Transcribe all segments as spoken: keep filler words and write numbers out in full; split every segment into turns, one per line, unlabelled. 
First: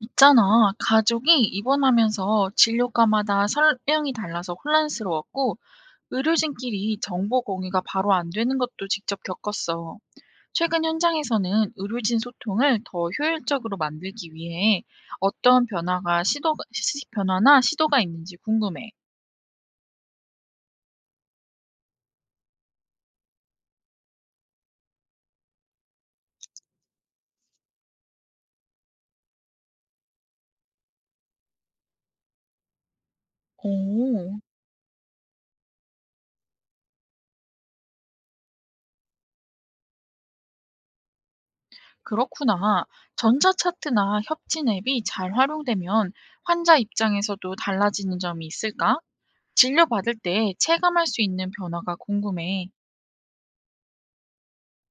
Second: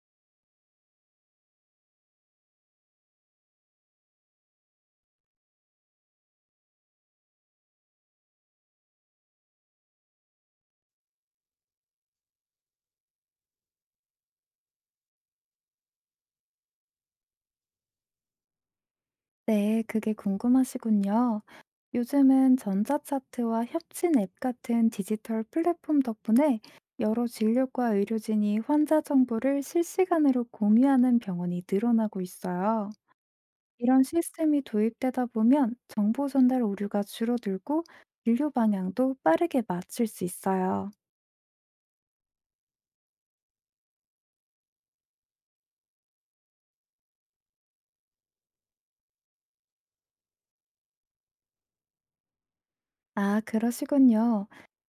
있잖아. 가족이 입원하면서 진료과마다 설명이 달라서 혼란스러웠고, 의료진끼리 정보 공유가 바로 안 되는 것도 직접 겪었어. 최근 현장에서는 의료진 소통을 더 효율적으로 만들기 위해 어떤 변화가 시도, 시- 변화나 시도가 있는지 궁금해.
네, 그게 궁금하시군요. 요즘은 전자차트와 협진 앱 같은 디지털 플랫폼 덕분에 여러 진료과 의료진이 환자 정보를 실시간으로 공유하는 병원이 늘어나고 있어요. 이런
오,
시스템이 도입되다 보면 정보 전달 오류가 줄어들고 진료 방향도 빠르게 맞출 수 있어요.
그렇구나. 전자차트나 협진 앱이 잘 활용되면 환자 입장에서도 달라지는 점이 있을까? 진료받을 때 체감할 수 있는 변화가 궁금해.
아, 그러시군요.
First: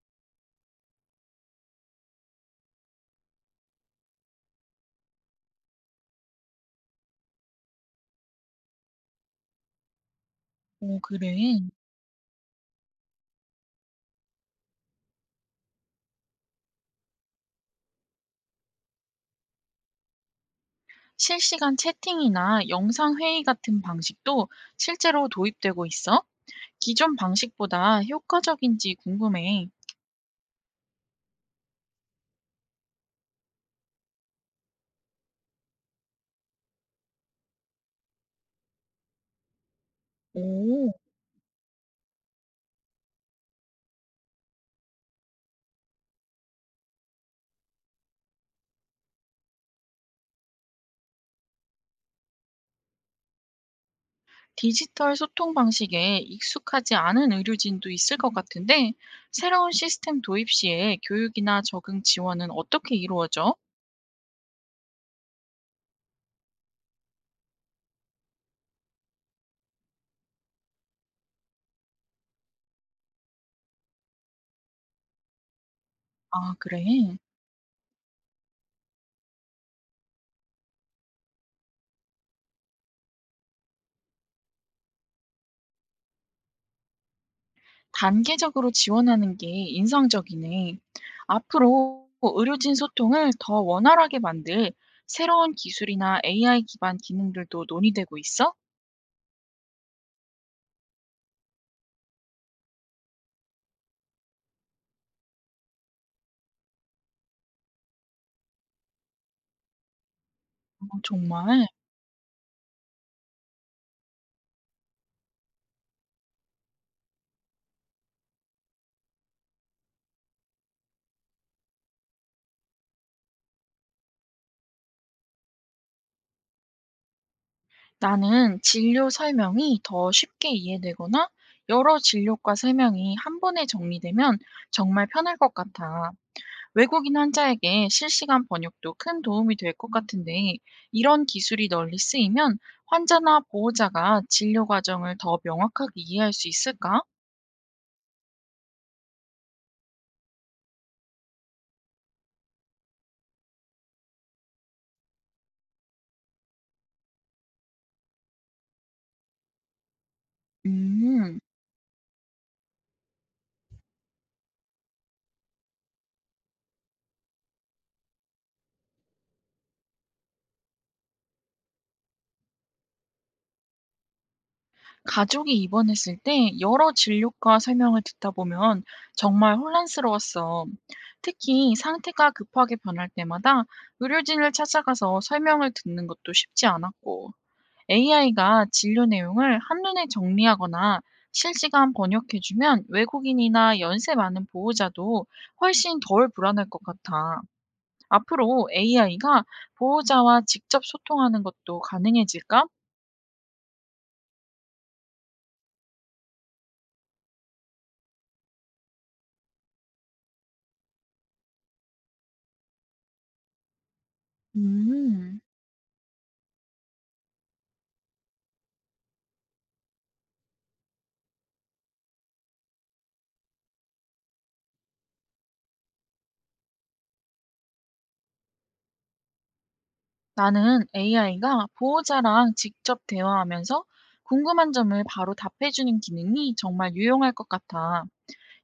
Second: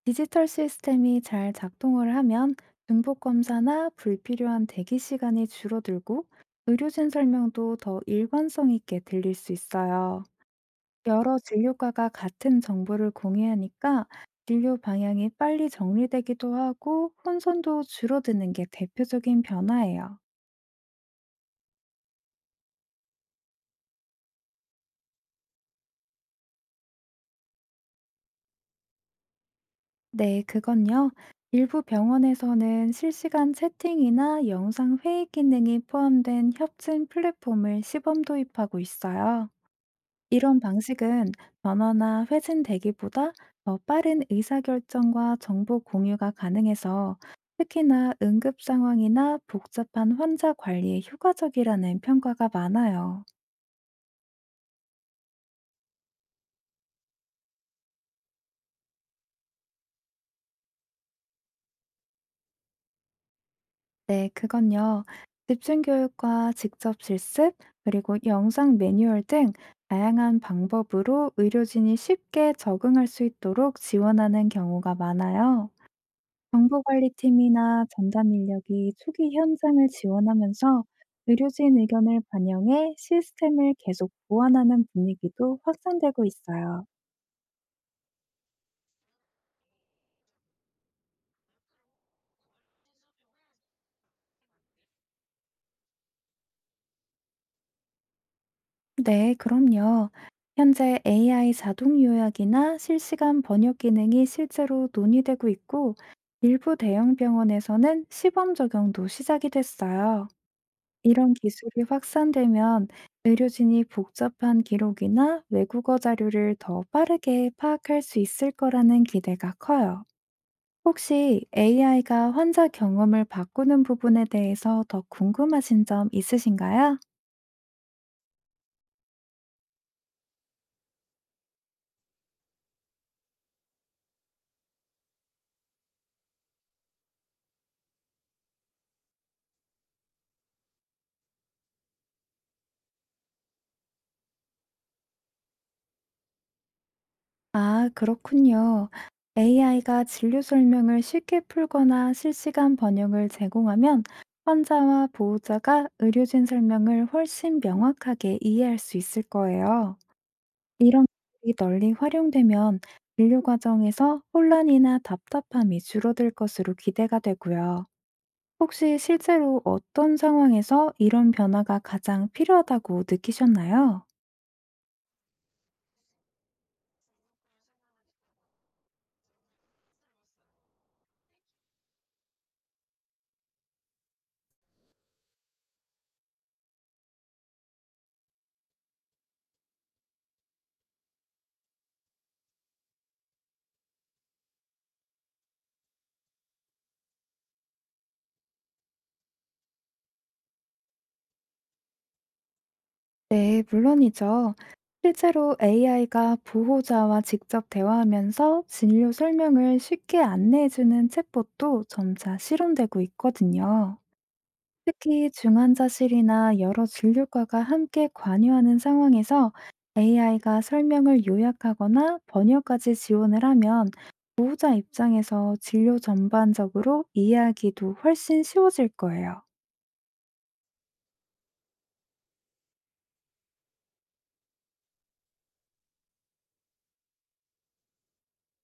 디지털 시스템이 잘 작동을 하면 중복 검사나 불필요한 대기 시간이 줄어들고 의료진 설명도 더 일관성 있게 들릴 수 있어요.
오, 그래.
여러 진료과가 같은 정보를 공유하니까 진료 방향이 빨리 정리되기도 하고 혼선도 줄어드는 게 대표적인 변화예요.
실시간 채팅이나 영상 회의 같은 방식도 실제로 도입되고 있어? 기존 방식보다 효과적인지 궁금해.
네, 그건요. 일부 병원에서는 실시간 채팅이나 영상 회의 기능이 포함된 협진 플랫폼을 시범 도입하고 있어요. 이런
오,
방식은 전화나 회진 대기보다 더 빠른 의사결정과 정보 공유가 가능해서 특히나 응급 상황이나 복잡한 환자 관리에 효과적이라는 평가가 많아요.
디지털 소통 방식에 익숙하지 않은 의료진도 있을 것 같은데, 새로운 시스템 도입 시에 교육이나 적응 지원은 어떻게 이루어져?
네, 그건요. 집중교육과 직접 실습, 그리고 영상 매뉴얼 등 다양한 방법으로 의료진이 쉽게 적응할 수 있도록 지원하는 경우가 많아요.
아, 그래.
정보관리팀이나 전담 인력이 초기 현장을 지원하면서 의료진 의견을 반영해 시스템을 계속 보완하는 분위기도 확산되고 있어요.
단계적으로 지원하는 게 인상적이네. 앞으로 의료진 소통을 더 원활하게 만들 새로운 기술이나 에이아이 기반 기능들도 논의되고 있어?
네, 그럼요. 현재 에이아이 자동 요약이나 실시간 번역 기능이 실제로 논의되고 있고, 일부 대형 병원에서는 시범 적용도 시작이 됐어요.
어,
이런
정말
기술이 확산되면 의료진이 복잡한 기록이나 외국어 자료를 더 빠르게 파악할 수 있을 거라는 기대가 커요. 혹시 에이아이가 환자 경험을 바꾸는 부분에 대해서 더 궁금하신 점 있으신가요?
나는 진료 설명이 더 쉽게 이해되거나 여러 진료과 설명이 한 번에 정리되면 정말 편할 것 같아. 외국인 환자에게 실시간 번역도 큰 도움이 될 것 같은데, 이런 기술이 널리 쓰이면 환자나 보호자가 진료 과정을 더 명확하게 이해할 수 있을까?
아, 그렇군요. 에이아이가 진료 설명을 쉽게 풀거나 실시간 번역을 제공하면 환자와 보호자가 의료진 설명을 훨씬 명확하게 이해할 수 있을 거예요. 이런
음,
기술이 널리 활용되면 진료 과정에서 혼란이나 답답함이 줄어들 것으로 기대가 되고요. 혹시 실제로 어떤 상황에서 이런 변화가 가장 필요하다고 느끼셨나요?
가족이 입원했을 때 여러 진료과 설명을 듣다 보면 정말 혼란스러웠어. 특히 상태가 급하게 변할 때마다 의료진을 찾아가서 설명을 듣는 것도 쉽지 않았고. 에이아이가 진료 내용을 한눈에 정리하거나 실시간 번역해 주면 외국인이나 연세 많은 보호자도 훨씬 덜 불안할 것 같아. 앞으로 에이아이가 보호자와 직접 소통하는 것도 가능해질까?
네, 물론이죠. 실제로 에이아이가 보호자와 직접 대화하면서 진료 설명을 쉽게 안내해주는 챗봇도 점차 실현되고 있거든요. 특히
음,
중환자실이나 여러 진료과가 함께 관여하는 상황에서 에이아이가 설명을 요약하거나 번역까지 지원을 하면 보호자 입장에서 진료 전반적으로 이해하기도 훨씬 쉬워질 거예요.
나는 에이아이가 보호자랑 직접 대화하면서 궁금한 점을 바로 답해주는 기능이 정말 유용할 것 같아.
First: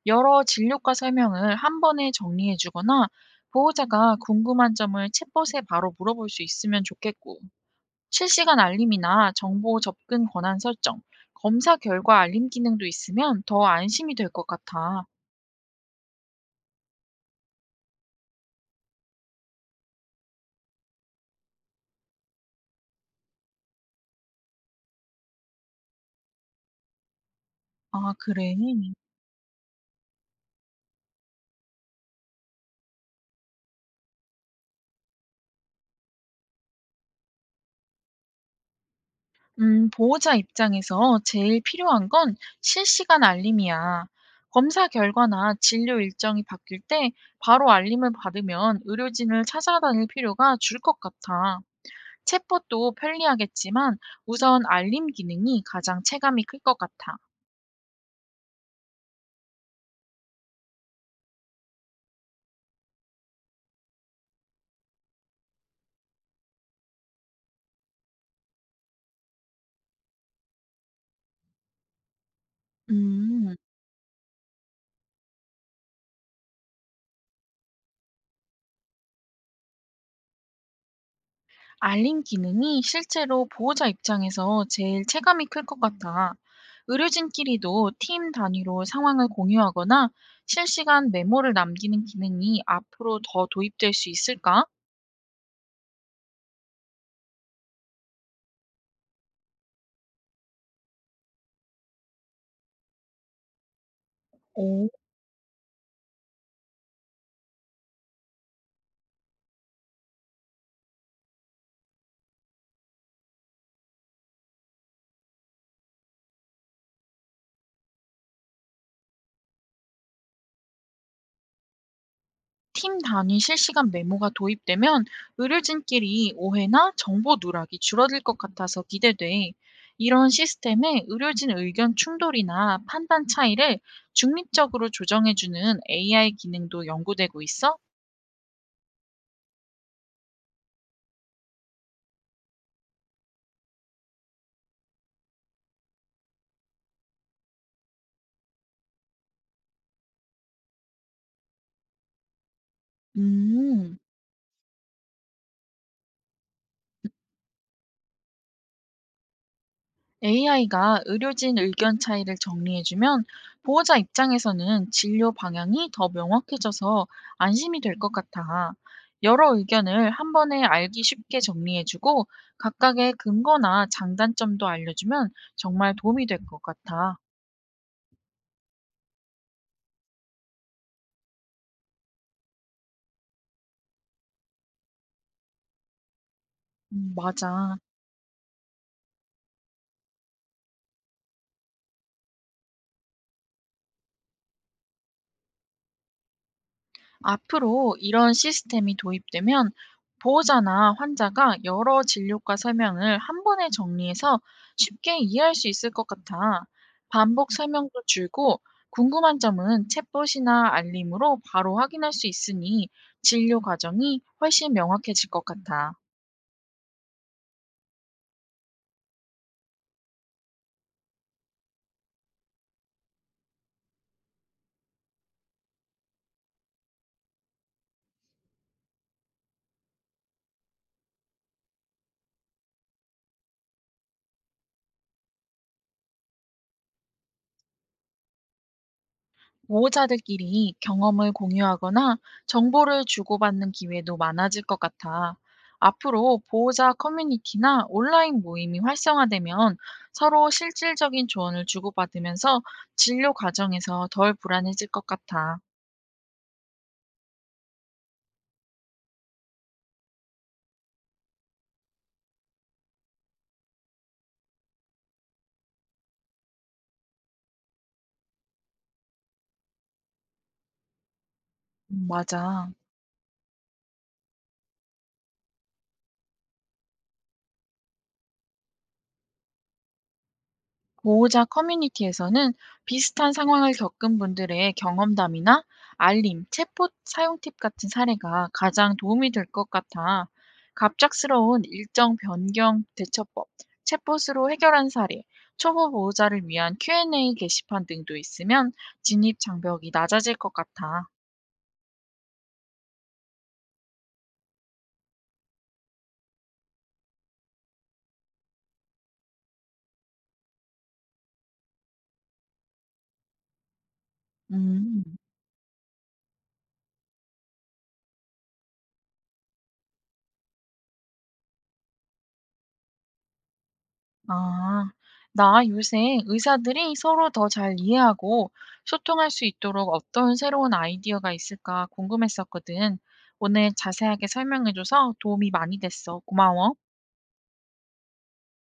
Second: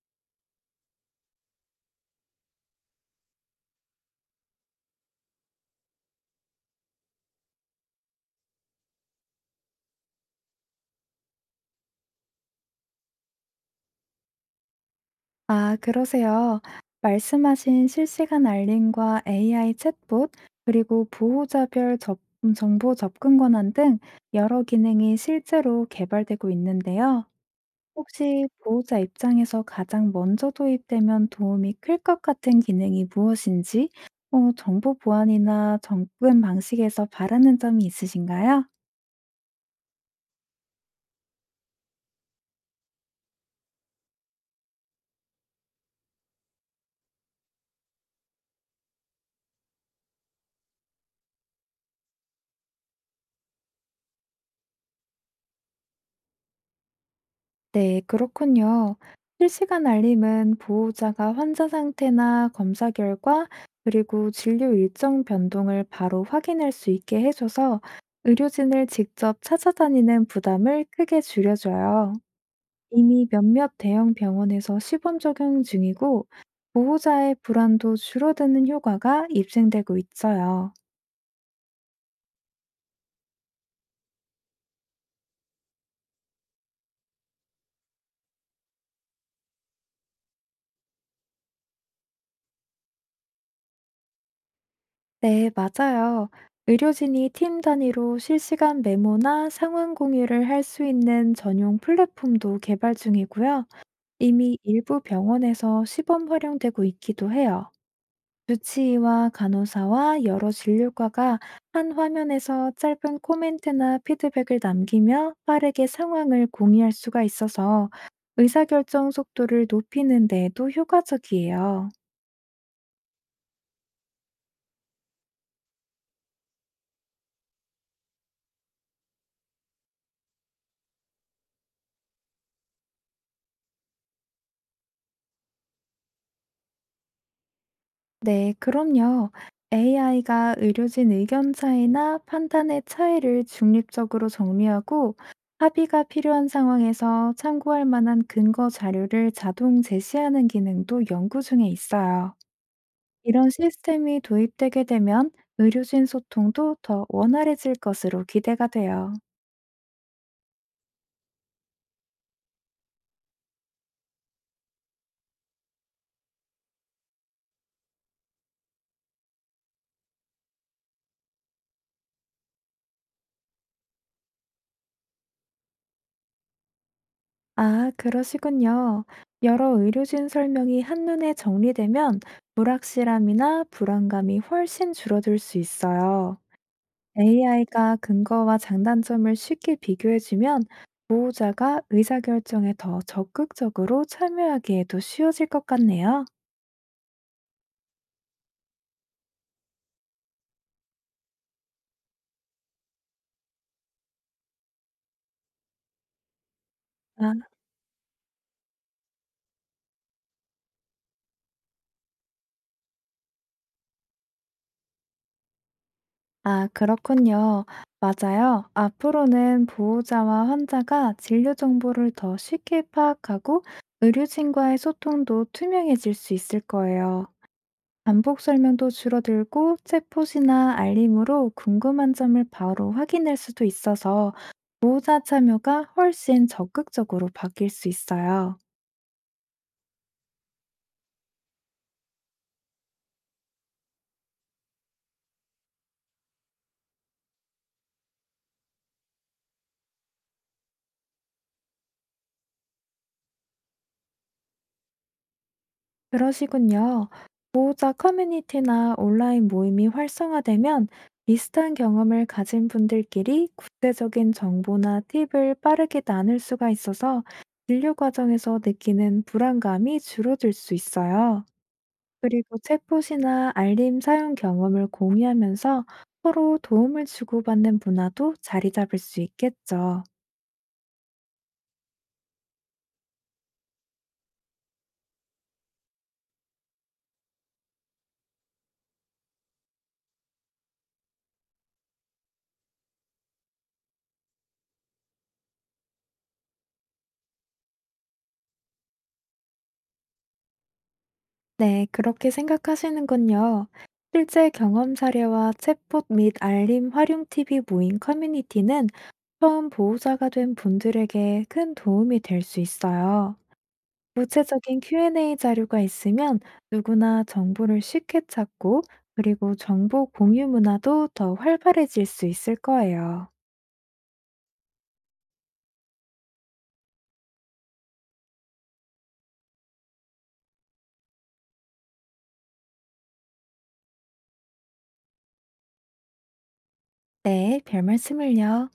여러 진료과 설명을 한 번에 정리해 주거나 보호자가 궁금한 점을 챗봇에 바로 물어볼 수 있으면 좋겠고, 실시간 알림이나 정보 접근 권한 설정, 검사 결과 알림 기능도 있으면 더 안심이 될 것 같아.
아, 그러세요. 말씀하신 실시간 알림과 에이아이 챗봇, 그리고 보호자별 접- 음, 정보 접근 권한 등 여러 기능이 실제로 개발되고 있는데요.
아,
혹시
그래.
보호자 입장에서 가장 먼저 도입되면 도움이 클 것 같은 기능이 무엇인지, 어, 정보 보안이나 접근 방식에서 바라는 점이 있으신가요?
음, 보호자 입장에서 제일 필요한 건 실시간 알림이야. 검사 결과나 진료 일정이 바뀔 때 바로 알림을 받으면 의료진을 찾아다닐 필요가 줄 것 같아. 챗봇도 편리하겠지만 우선 알림 기능이 가장 체감이 클 것 같아.
네, 그렇군요. 실시간 알림은 보호자가 환자 상태나 검사 결과, 그리고 진료 일정 변동을 바로 확인할 수 있게 해줘서 의료진을 직접 찾아다니는 부담을 크게 줄여줘요. 이미
음,
몇몇 대형 병원에서 시범 적용 중이고, 보호자의 불안도 줄어드는 효과가 입증되고 있어요.
알림 기능이 실제로 보호자 입장에서 제일 체감이 클 것 같아. 의료진끼리도 팀 단위로 상황을 공유하거나 실시간 메모를 남기는 기능이 앞으로 더 도입될 수 있을까?
네, 맞아요. 의료진이 팀 단위로 실시간 메모나 상황 공유를 할 수 있는 전용 플랫폼도 개발 중이고요. 이미
오.
일부 병원에서 시범 활용되고 있기도 해요. 주치의와 간호사와 여러 진료과가 한 화면에서 짧은 코멘트나 피드백을 남기며 빠르게 상황을 공유할 수가 있어서 의사결정 속도를 높이는 데에도 효과적이에요.
팀 단위 실시간 메모가 도입되면 의료진끼리 오해나 정보 누락이 줄어들 것 같아서 기대돼. 이런 시스템에 의료진 의견 충돌이나 판단 차이를 중립적으로 조정해주는 에이아이 기능도 연구되고 있어?
네, 그럼요. 에이아이가 의료진 의견 차이나 판단의 차이를 중립적으로 정리하고 합의가 필요한 상황에서 참고할 만한 근거 자료를 자동 제시하는 기능도 연구 중에 있어요. 이런
음.
시스템이 도입되게 되면 의료진 소통도 더 원활해질 것으로 기대가 돼요.
에이아이가 의료진 의견 차이를 정리해주면 보호자 입장에서는 진료 방향이 더 명확해져서 안심이 될 것 같아. 여러 의견을 한 번에 알기 쉽게 정리해주고 각각의 근거나 장단점도 알려주면 정말 도움이 될 것 같아.
아, 그러시군요. 여러 의료진 설명이 한눈에 정리되면 불확실함이나 불안감이 훨씬 줄어들 수 있어요.
음, 맞아.
에이아이가 근거와 장단점을 쉽게 비교해주면 보호자가 의사결정에 더 적극적으로 참여하기에도 쉬워질 것 같네요.
앞으로 이런 시스템이 도입되면 보호자나 환자가 여러 진료과 설명을 한 번에 정리해서 쉽게 이해할 수 있을 것 같아.
아,
반복 설명도 줄고 궁금한 점은 챗봇이나 알림으로 바로 확인할 수 있으니 진료 과정이 훨씬 명확해질 것 같아.
아, 그렇군요. 맞아요. 앞으로는 보호자와 환자가 진료 정보를 더 쉽게 파악하고 의료진과의 소통도 투명해질 수 있을 거예요. 반복 설명도 줄어들고 챗봇이나 알림으로 궁금한 점을 바로 확인할 수도 있어서 보호자 참여가 훨씬 적극적으로 바뀔 수 있어요.
보호자들끼리 경험을 공유하거나 정보를 주고받는 기회도 많아질 것 같아. 앞으로 보호자 커뮤니티나 온라인 모임이 활성화되면 서로 실질적인 조언을 주고받으면서 진료 과정에서 덜 불안해질 것 같아.
그러시군요. 보호자 커뮤니티나 온라인 모임이 활성화되면 비슷한 경험을 가진 분들끼리 구체적인 정보나 팁을 빠르게 나눌 수가 있어서 진료 과정에서 느끼는 불안감이 줄어들 수 있어요.
음,
그리고
맞아.
챗봇이나 알림 사용 경험을 공유하면서 서로 도움을 주고받는 문화도 자리 잡을 수 있겠죠.
보호자 커뮤니티에서는 비슷한 상황을 겪은 분들의 경험담이나 알림, 챗봇 사용 팁 같은 사례가 가장 도움이 될 것 같아. 갑작스러운 일정 변경 대처법, 챗봇으로 해결한 사례, 초보 보호자를 위한 큐앤에이 게시판 등도 있으면 진입 장벽이 낮아질 것 같아.
네, 그렇게 생각하시는군요. 실제 경험 사례와 챗봇 및 알림 활용 팁이 모인 커뮤니티는 처음 보호자가 된 분들에게 큰 도움이 될 수 있어요. 구체적인
음.
큐앤에이 자료가 있으면 누구나 정보를 쉽게 찾고 그리고 정보 공유 문화도 더 활발해질 수 있을 거예요.
아, 나 요새 의사들이 서로 더 잘 이해하고 소통할 수 있도록 어떤 새로운 아이디어가 있을까 궁금했었거든. 오늘 자세하게 설명해줘서 도움이 많이 됐어. 고마워.
네, 별 말씀을요.